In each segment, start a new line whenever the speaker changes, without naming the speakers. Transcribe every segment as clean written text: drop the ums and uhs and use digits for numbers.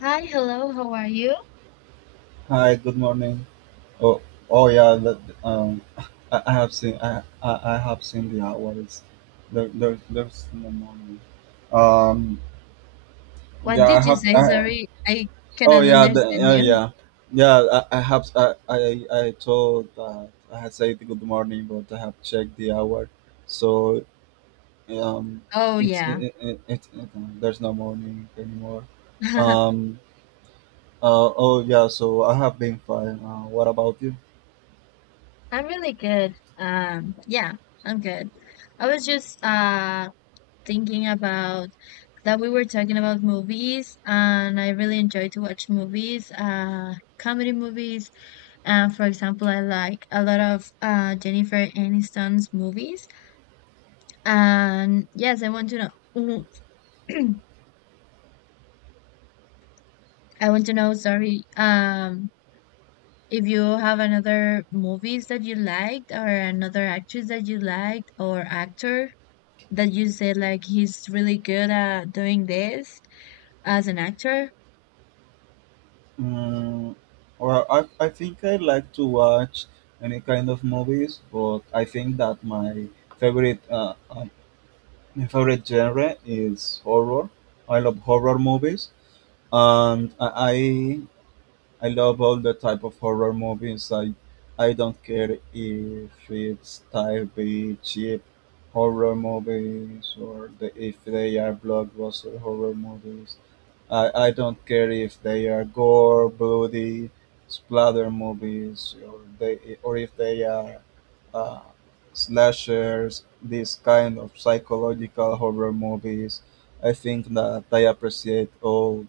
Hi, hello, how are you?
Hi, good morning. Oh, oh yeah. I have seen. I have seen the hours. There's in the morning. Um,
What
yeah. I
did you
have.
say? Sorry, I
Oh
cannot
yeah.
understand
Oh
you.
yeah. Yeah. I have. I told that I had said good morning, but I have checked the hour. So um,
Oh,
it's
yeah.
it, it, it, it, there's no morning anymore. Um. Oh yeah. So I have been fine. What about you?
I'm really good. Yeah, I'm good. I was just thinking about that we were talking about movies, and I really enjoy to watch movies, comedy movies. For example, I like a lot of Jennifer Aniston's movies. And yes, I want to know. I want to know, sorry, if you have another movies that you liked or another actress that you liked or actor that you said like he's really good at doing this as an actor,
Mm, well, I think I like to watch any kind of movies, but I think that favorite uh, uh, my favorite genre is horror. I love horror movies, and I I love all the type of horror movies. I don't care if it's type B cheap horror movies or if they are blockbuster horror movies. I don't care if they are gore, bloody, splatter movies, or if they are uh, slashers, these kind of psychological horror movies. I think that I appreciate all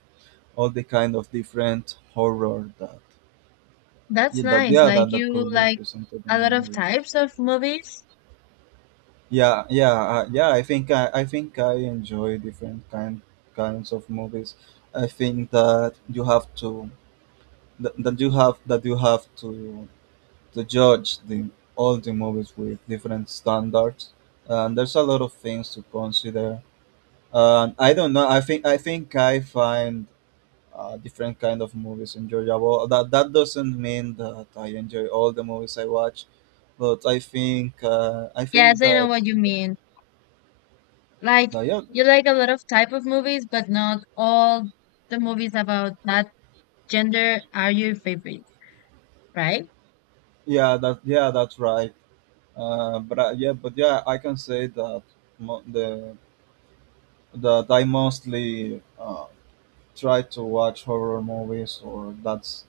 all the kind of different horror that
that's
yeah that
nice.
yeah that,
Like
that
you
could be
like
presented on
a
the
lot of
movies.
types of movies.
Yeah, yeah, yeah. I think I think I enjoy different kinds of movies. I think that you have to that you have to judge the all the movies with different standards, and there's a lot of things to consider. And I don't know, I think I find different kind of movies enjoyable. That doesn't mean that I enjoy all the movies I watch, but I think, I think
Yes, I know
that,
what you mean. Like
that yeah
you like a lot of type of movies, but not all the movies about that gender are your favorite, right?
yeah that yeah that's right. But I, yeah but yeah, I can say that mo- the that I mostly try to watch horror movies, or that's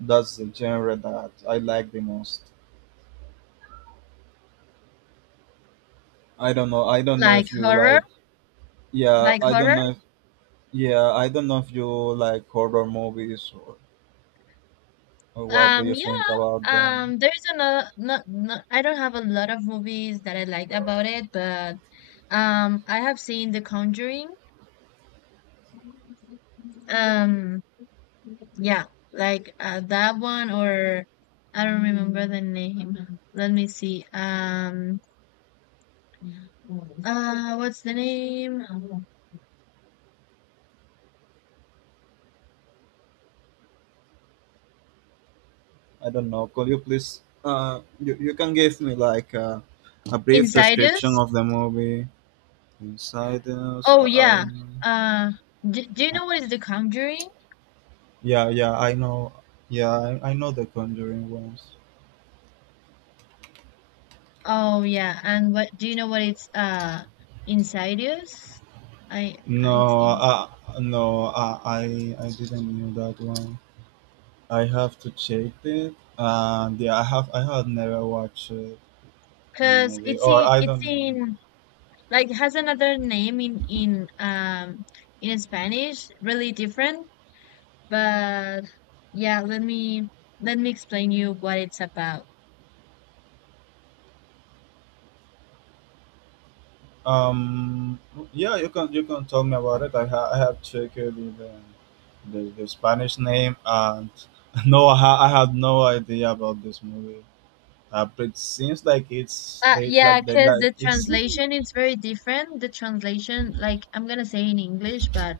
the genre that I like the most. I don't know. I don't know
Like
if you
horror,
like. Yeah,
like
I don't
horror.
know. If, yeah, I don't know if you like horror movies, or what do you think
Yeah.
about them.
There's another. Not, not, I don't have a lot of movies that I liked about it, but I have seen The Conjuring. Um, yeah, like that one, or I don't remember the name. Let me see. What's the name?
I don't know. Could you please? You can give me like a brief description
Insidious.
of the movie. Inside us,
Oh yeah. Uh, do you
I
know what is The Conjuring?
yeah, yeah, I know. I know the Conjuring ones.
Oh yeah, and what do you know what it's insidious? I
No,
think so.
no, I didn't know that one. I have to check it, and yeah, I have never watched, the
'Cause
movie,
it's
or
in
I
it's
don't know.
in like has another name in in Spanish, really different, but yeah, let me explain you what it's about.
Um, yeah, you can tell me about it. I have checked the Spanish name, and no, I had no idea about this movie. But it seems like it's
Yeah,
they
because
like
the
it's
translation is very different. The translation like I'm gonna say in English, but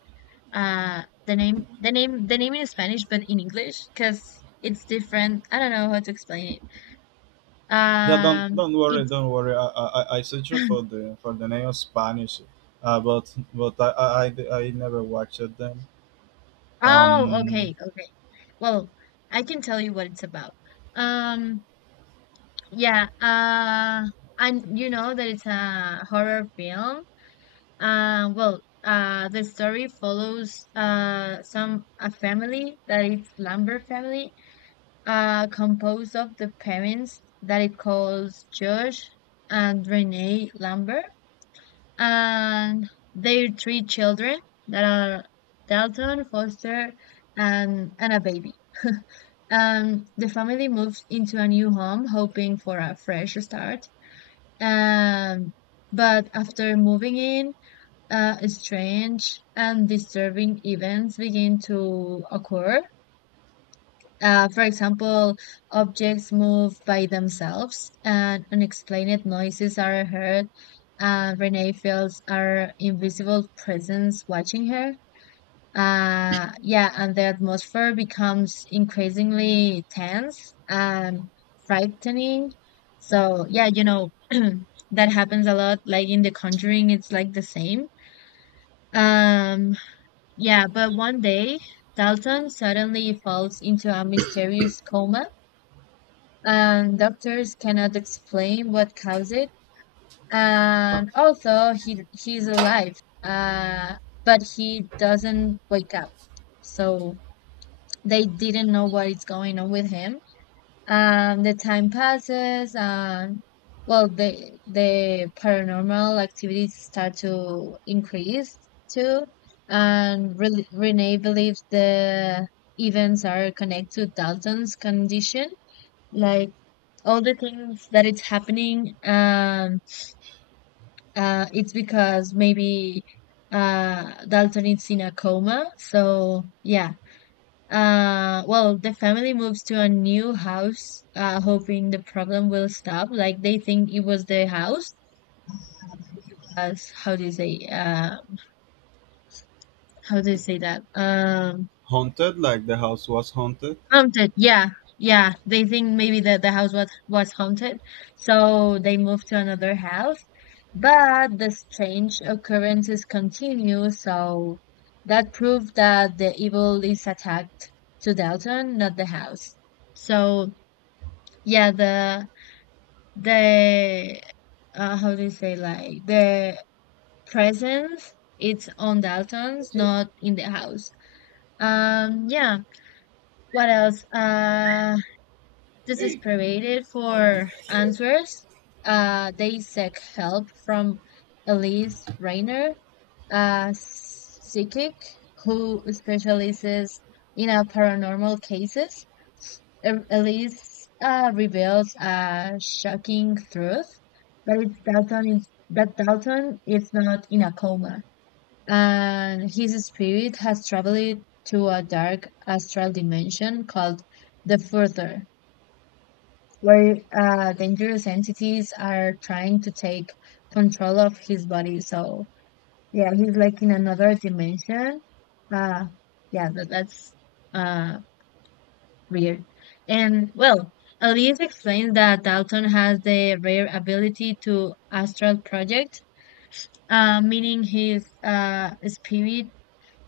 the name in Spanish but in English because it's different. I don't know how to explain it.
Don't worry,
It's
don't worry. I searched for the name of Spanish, but I never watched them.
oh
Um,
okay, okay. Well, I can tell you what it's about. Um yeah, uh and you know that it's a horror film. The story follows some a family that it's Lambert family composed of the parents that it calls Josh and Renee Lambert and their three children that are Dalton, Foster, and a baby. The family moves into a new home hoping for a fresh start. Um, but after moving in, strange and disturbing events begin to occur. For example, objects move by themselves and unexplained noises are heard, and Renee feels our invisible presence watching her. Yeah, and the atmosphere becomes increasingly tense and frightening. So, yeah, that happens a lot. Like in The Conjuring, it's like the same. Um, yeah, but one day, Dalton suddenly falls into a mysterious coma and doctors cannot explain what caused it. And also, he's alive, uh, but he doesn't wake up. So they didn't know what is going on with him. The time passes, and well, the paranormal activities start to increase too. And Renee believes the events are connected to Dalton's condition, like all the things that it's happening it's because maybe Dalton is in a coma, so yeah, well, the family moves to a new house hoping the problem will stop. Like they think it was the house as how do you say how do you say that,
haunted, like the house was haunted.
haunted yeah, yeah, they think maybe that the house was haunted, so they move to another house. But the strange occurrences continue, so that proved that the evil is attacked to Dalton, not the house. So yeah, the how do you say, like the presence it's on Dalton's, not in the house. Yeah. What else? This is
Hey.
provided for answers. They seek help from Elise Rayner, a psychic who specializes in paranormal cases. Elise reveals a shocking truth, but it's Dalton is, that Dalton is not in a coma, and his spirit has traveled to a dark astral dimension called the Further, where dangerous entities are trying to take control of his body. So yeah, he's like in another dimension. Uh, yeah, that, that's uh, weird. And well, Elise explains that Dalton has the rare ability to astral project, meaning his spirit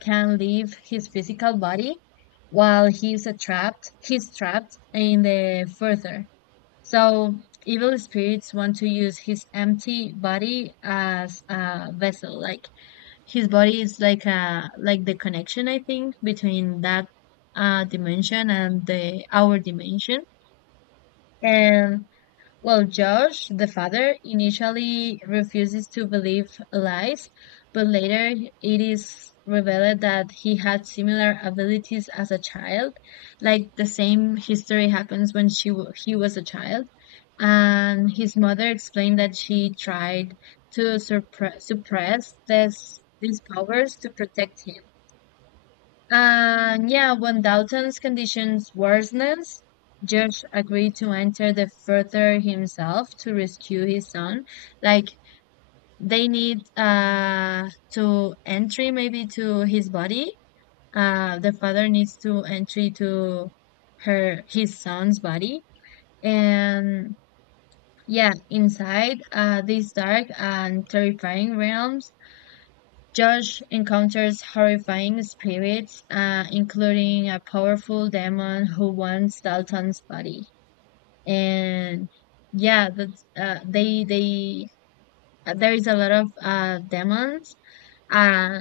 can leave his physical body while he's trapped. He's trapped in the further. So evil spirits want to use his empty body as a vessel. Like his body is like a like the connection I think between that dimension and the our dimension. And well, Josh, the father, initially refuses to believe lies, but later it is revealed that he had similar abilities as a child. Like the same history happens when he was a child, and his mother explained that she tried to suppress this, these powers to protect him. And yeah, when Dalton's conditions worsens, George agreed to enter the further himself to rescue his son. Like they need to entry maybe to his body. The father needs to entry to her his son's body, and yeah, inside these dark and terrifying realms, Josh encounters horrifying spirits, including a powerful demon who wants Dalton's body. And yeah, that they there is a lot of demons. Uh,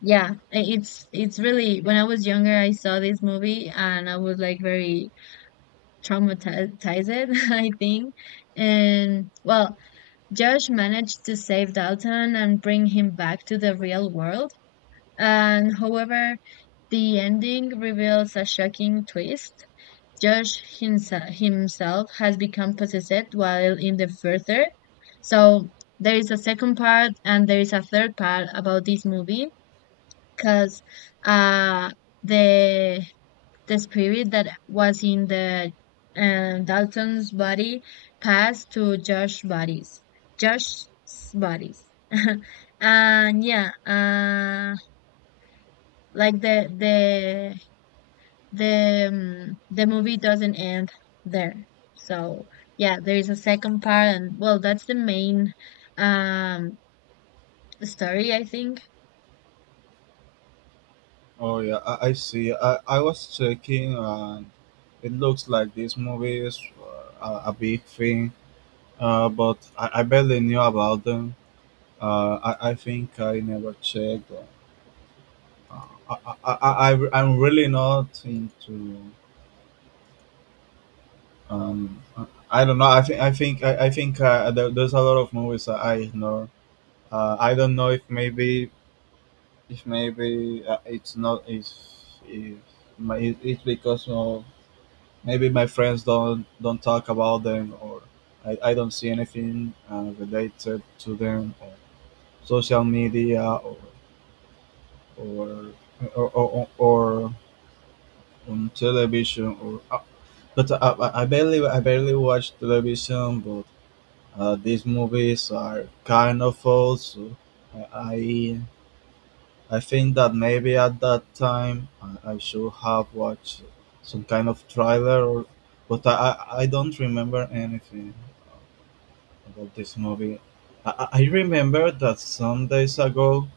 it's really when I was younger, I saw this movie and I was like very traumatized, I think. And well, Josh managed to save Dalton and bring him back to the real world. And however, the ending reveals a shocking twist. Josh himself has become possessed while in the further. So there is a second part and there is a third part about this movie because uh, the the spirit that was in the Dalton's body passed to Josh's bodies. Josh's bodies. and yeah, like the movie doesn't end there. So yeah, there is a second part, and well, that's the main um story, I think.
Oh yeah, I see. I was checking, and it looks like this movie is, a big thing. But I barely knew about them. I think I never checked. I, I'm really not into. Um, I don't know. I think there's a lot of movies that I ignore. I don't know if maybe it's not if if it's because of maybe my friends don't talk about them, or I don't see anything, related to them, or social media, or or on television or. But I barely watch television, but uh, these movies are kind of old, so I I think that maybe at that time I should have watched some kind of trailer, or, but I don't remember anything about this movie. I remember that some days ago,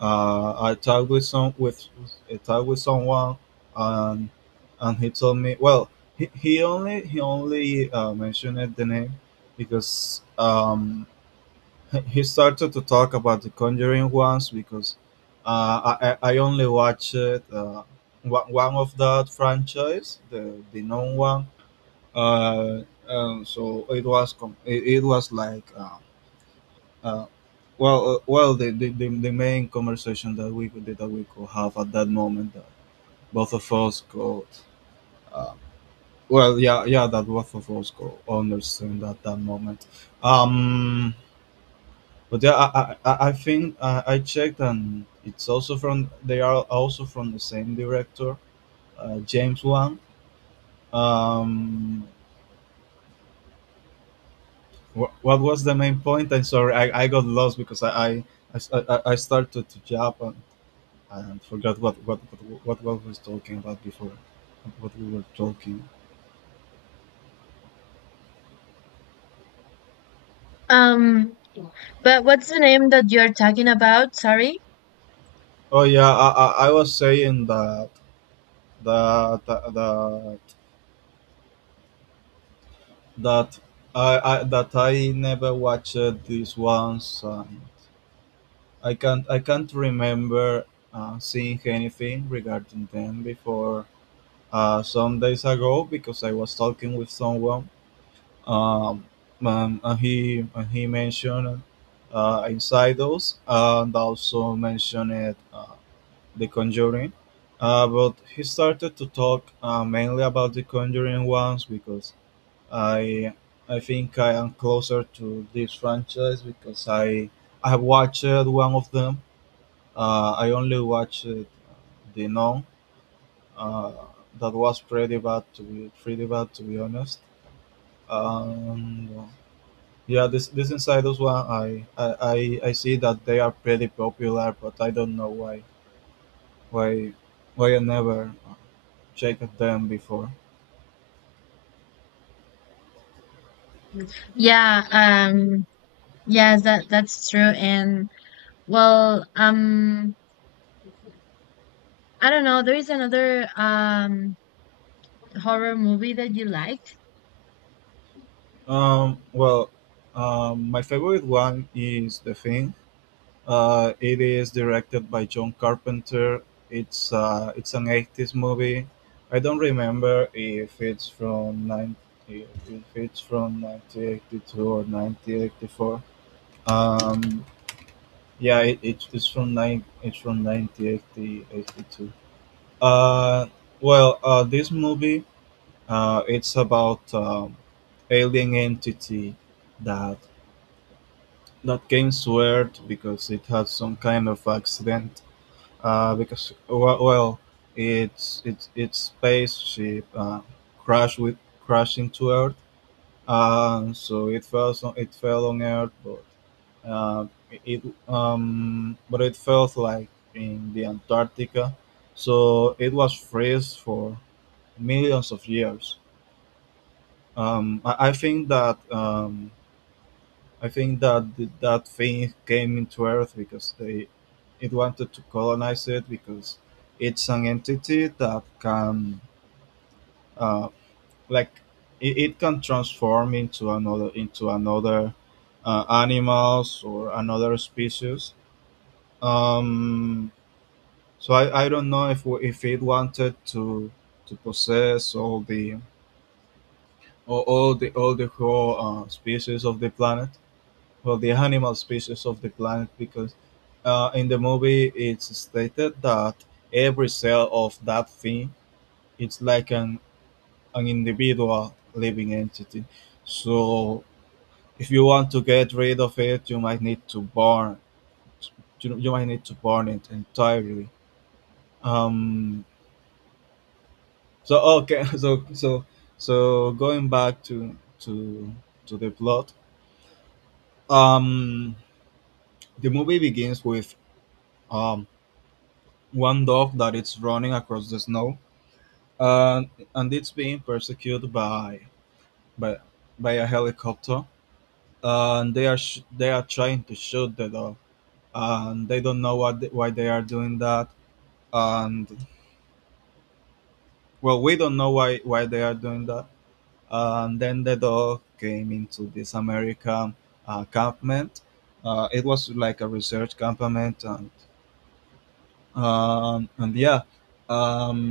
I talked with some with I talked with someone, and he told me, well, he only mentioned the name because, he started to talk about The Conjuring once because, I only watched, one of that franchise, the known one. And so it was com- it was like, uh, well the, the main conversation that we could have at that moment, that both of us could uh, well yeah yeah that both of us could understand at that moment. Um, But yeah, I think, I checked, and it's also from the same director, James Wan. Um, what was the main point? I'm sorry, I got lost because I, s- I started to jump, and forgot what we was talking about before, what we were talking.
Um, but what's the name that you're talking about? Sorry.
Oh yeah, I was saying that that that that I never watched these ones. I can't remember seeing anything regarding them before, some days ago, because I was talking with someone, um, and he mentioned, Insidious, and also mentioned, The Conjuring. But he started to talk, mainly about The Conjuring ones, because I I think I am closer to this franchise, because I have watched one of them. I only watched, the Nun. Uh, that was pretty bad to be honest. Um, yeah, this Insiders one, I see that they are pretty popular, but I don't know why why I never checked them before.
Yeah. Yes, that that's true. And well, I don't know. There is another horror movie that you liked.
Well, my favorite one is The Thing. It is directed by John Carpenter. It's an 80s movie. I don't remember if it's from 90, if it's from 1982 or 1984. Um, yeah, it's from nine it's from 1982. Uh, this movie, it's about, alien entity that that came to Earth because it had some kind of accident, well, its spaceship, crashed with crashed into Earth, and so it fell on Earth, but, uh, it but it felt like in the Antarctica, so it was freeze for millions of years. I think that, that thing came into Earth because they it wanted to colonize it, because it's an entity that can, uh, like it can transform into another animals or another species. Um, I don't know if it wanted to possess all the whole, species of the planet, for the animal species of the planet, because, in the movie it's stated that every cell of that thing, it's like an individual living entity. So if you want to get rid of it, you might need to burn, you might need to burn it entirely. um okay, so going back to to the plot. um the movie begins with, um one dog that is running across the snow, and and it's being persecuted by by, by a helicopter, and they are trying to shoot the dog, and they don't know what why they are doing that, and well, we don't know why they are doing that, and then the dog came into this American, campment. It was like a research campament, and yeah. Um,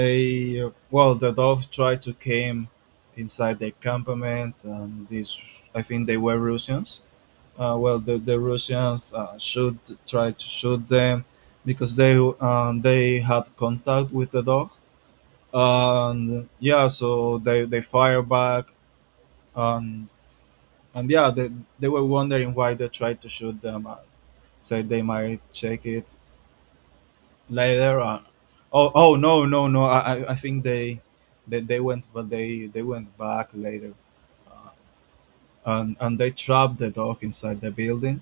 Well, the dogs tried to came inside the campament, and these, I think they were Russians. Well, the Russians, tried to shoot them because they had contact with the dog, and yeah, so they fire back, and and yeah, they were wondering why they tried to shoot them. I said they might check it later on. Oh, oh no, no, no. I think they went, but they went back later, uh, and they trapped the dog inside the building.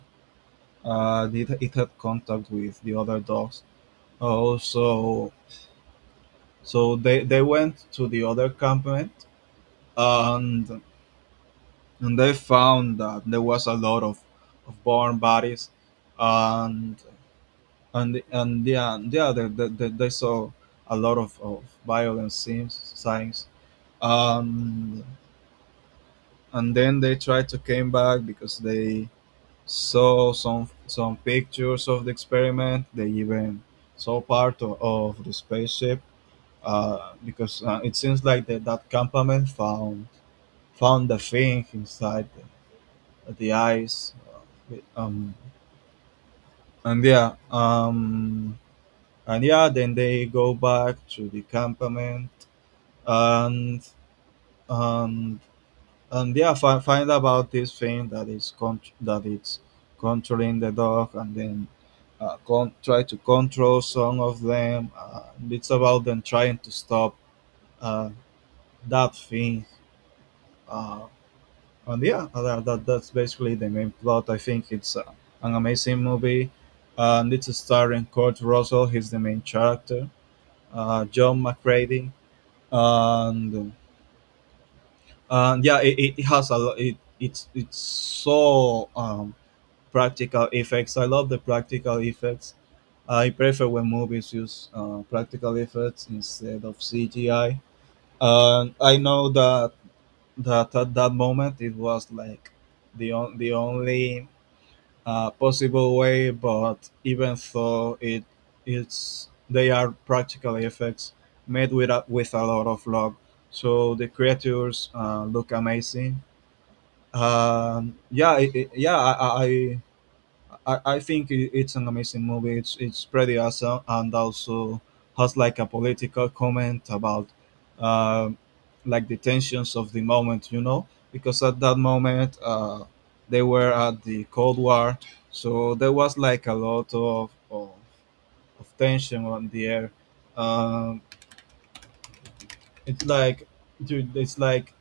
It had contact with the other dogs. Oh, so they went to the other campment, and and they found that there was a lot of born bodies, and and yeah, yeah, they saw a lot of violent scenes, signs, um, and then they tried to came back because they saw some pictures of the experiment. They even saw part of the spaceship, because it seems like that that campament found the thing inside the ice. Um, and yeah, um, and yeah, then they go back to the campament and um, and yeah, find about this thing that it's controlling the dog, and then try to control some of them. It's about them trying to stop uh, that thing. uh, and yeah, that's basically the main plot. I think it's an amazing movie, and it's starring Kurt Russell. He's the main character. John McCready. And uh, and yeah, it has a lo- it it's so practical effects. I love the practical effects. I prefer when movies use practical effects instead of CGI. And I know that at that moment it was like the only possible way. But even though it it's they are practical effects made with with a lot of love, so the creatures look amazing. Yeah, I think it's an amazing movie. It's pretty awesome, and also has like a political comment about uh, like the tensions of the moment, because at that moment they were at the Cold War, so there was like a lot of of tension on the air. Um, it's like, dude,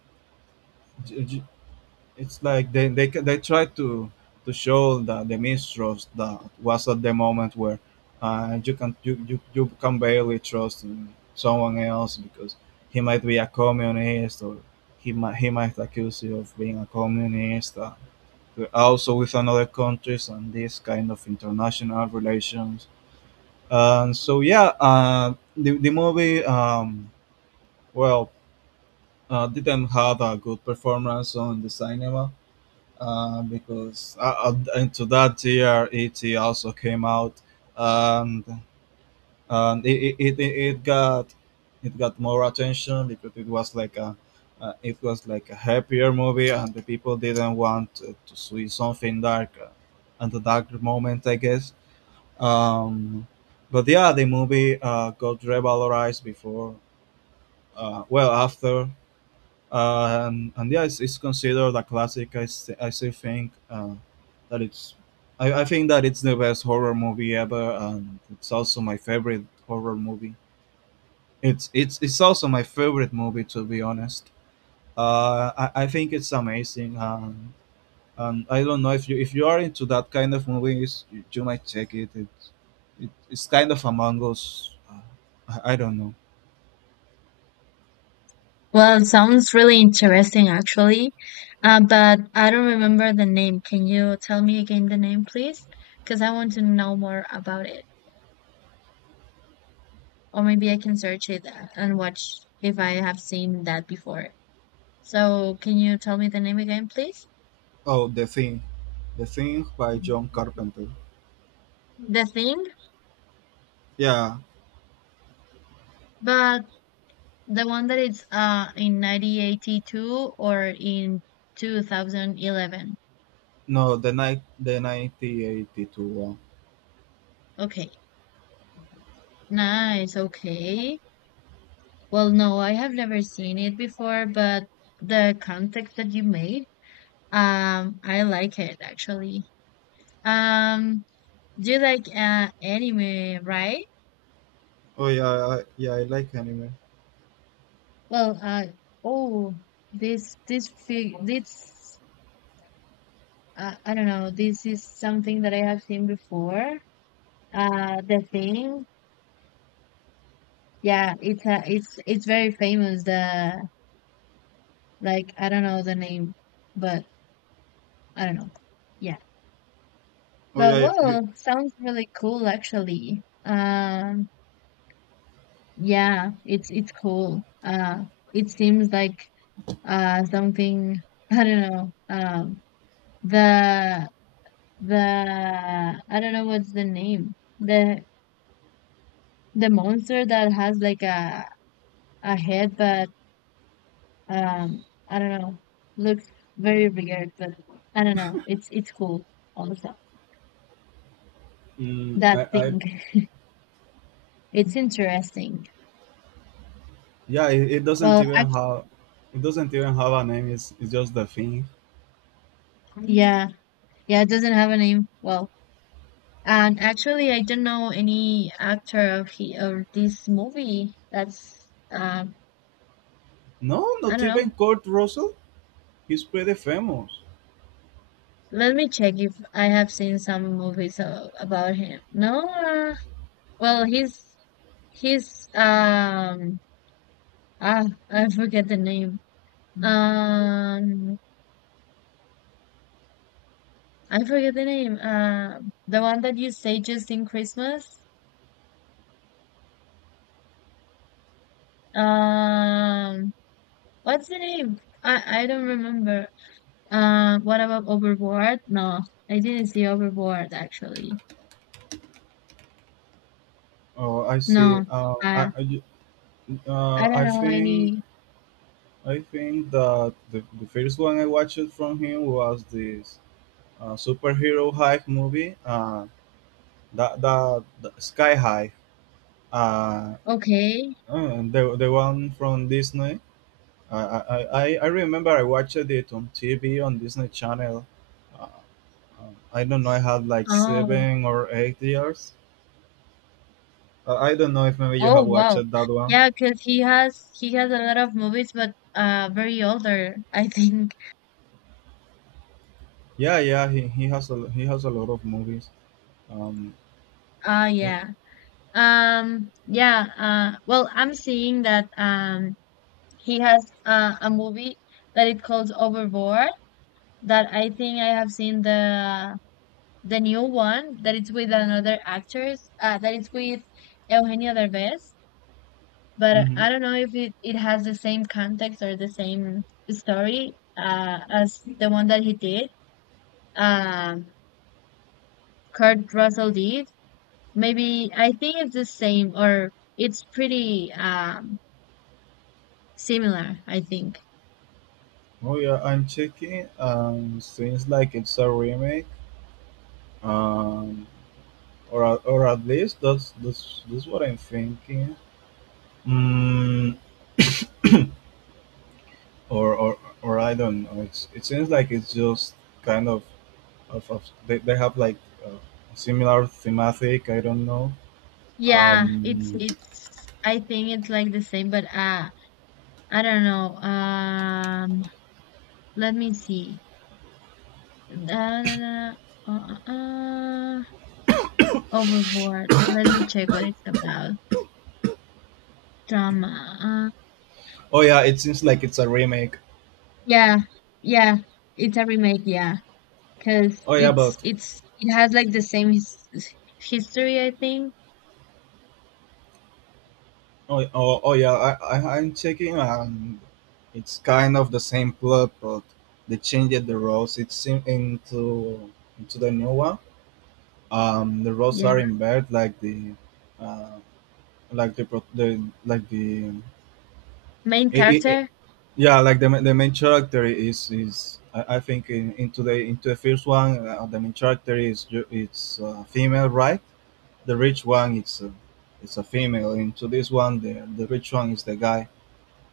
it's like they try to show the mistrust that was at the moment where you can you can barely trust in someone else, because he might be a communist, or he might accuse you of being a communist. Also with another countries and this kind of international relations. And so yeah, the movie, well, didn't have a good performance on the cinema, because into that year it also came out, and and it, it, it, it got it got more attention because it was like a happier movie, and the people didn't want to see something dark at the dark moment, I guess. um, but yeah, the movie got revalorized before, well, after. And yeah, it's considered a classic. I still think that it's, I think that it's the best horror movie ever, and it's also my favorite horror movie. It's also my favorite movie, to be honest. I think it's amazing, and I don't know if you are into that kind of movies. You might check it. It's kind of Among Us. I don't know.
Well, it sounds really interesting actually, but I don't remember the name. Can you tell me again the name, please? Because I want to know more about it, or maybe I can search it and watch if I have seen that before. So, can you tell me the name again, please?
Oh, The Thing. The Thing by John Carpenter.
The Thing,
Yeah.
but the one that it's in 1982 or in 2011.
No, the 1982 one.
Okay. Nice. Okay. Well, no, I have never seen it before, but the context that you made, I like it actually. Um, do you like anime, right?
Oh yeah. Yeah, I like anime.
Well, oh, this I don't know. This is something that I have seen before. The thing. Yeah, it's very famous. The like I don't know the name, but I don't know. Yeah,
Oh
but
yeah. you,
well, sounds really cool actually. Yeah, it's cool. It seems like something I don't know. The the I don't know what's the name. The monster that has like a head, but I don't know. Looks very weird, but I don't know. It's cool also.
mm,
That
I,
thing. It's interesting.
yeah, it doesn't
Well,
even have, It doesn't even have a name. It's just the thing.
actually, yeah. Yeah, it doesn't have a name. Well, and actually I don't know any actor of he of this movie. That's
No,
I
not
don't
even
know.
Kurt Russell. He's pretty famous.
Let me check if I have seen some movies about him. No, well, he's ah I forget the name. Um I forget the name. The one that you say just in Christmas. Um, what's the name? I don't remember. What about Overboard? No, I didn't see Overboard actually.
Oh, I see.
No. Uh, I
Uh,
don't
I
know
think,
any.
I think that the first one I watched from him was this superhero hive movie. That Sky High. Uh,
Okay.
the one from Disney. I remember I watched it on TV on Disney Channel. Uh, I don't know. I had like
Oh.
7 or 8 years. I don't know if maybe you have
Oh
watched
wow.
that one.
Yeah, because he has a lot of movies, but very older. I think.
Yeah, yeah. He has a lot of movies. Um.
Ah, yeah. Yeah. Well, I'm seeing that. He has a movie that it calls Overboard that I think I have seen the new one that it's with another actress that it's with Eugenio Derbez. But
hmm
I don't know if it, it has the same context or the same story as the one that he did. Um, Kurt Russell did. Maybe I think it's the same or it's pretty similar. I think.
Oh yeah, I'm checking. Seems like it's a remake. Um, or at least that's what I'm thinking. Mm, or I don't know. It seems like it's just kind of they have like uh, similar thematic. I don't know.
Yeah,
Um.
it's I think it's like the same, but I don't know. Let me see. Da, da, da, uh, uh, uh, overboard. Let me check what it's about. Drama. Uh,
Oh yeah, it seems like it's a remake.
yeah. Yeah. It's a remake, yeah. 'Cause
Oh yeah, but
it's it has like the same his history, I think.
oh yeah, I'm checking, and it's kind of the same plot, but they changed the roles. It's in, into the new one. The roles
Yeah.
are in bed, uh like the
Main
it, it,
character?
yeah, like the main character is, I think, in today into the first one. The main character is it's female, right? The rich one, it's a female. Into this one, the rich one is the guy,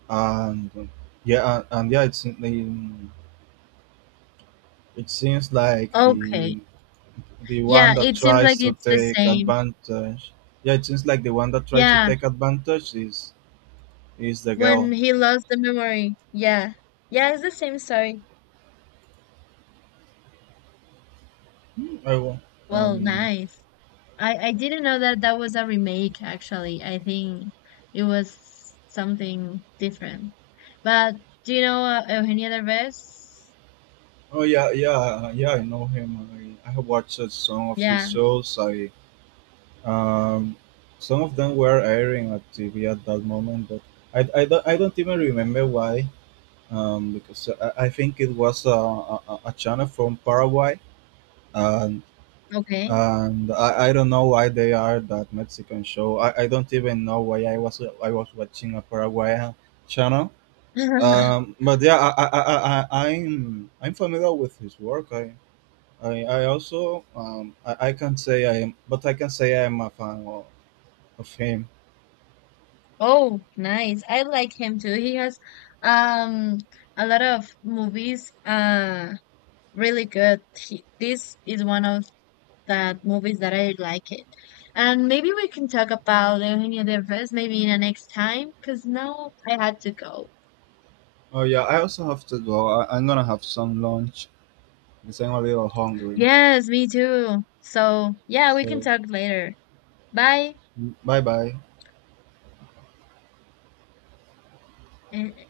and yeah, and, and yeah, it's in, in- it seems like
Okay.
the one
Yeah,
that
it seems like
tries to
it's the
take
same.
advantage. Yeah, it seems like the one that tries to
Yeah.
take advantage is the
When
girl.
he lost the memory. Yeah. Yeah, it's the same story.
I will.
Well,
um,
nice. I didn't know that that was a remake actually. I think it was something different. But do you know Eugenia Derbez?
Oh yeah, yeah, yeah. I know him. I have watched some of his
Yeah,
shows. I um, some of them were airing at TV at that moment, but I don't even remember why. Because I think it was a channel from Paraguay, and
okay.
I don't know why they are that Mexican show. I don't even know why I was watching a Paraguayan channel. But yeah, I'm familiar with his work. I also I can't say I am, but I can say I am a fan of him.
Oh, nice. I like him too. He has um a lot of movies really good. He, this is one of that movies that I like it. And maybe we can talk about Eugenio Derbez maybe in the next time, because now I had to go.
Oh yeah, I also have to go. I'm gonna have some lunch because I'm a little hungry.
Yes, me too. So yeah, we can
So
talk later. Bye.
bye bye.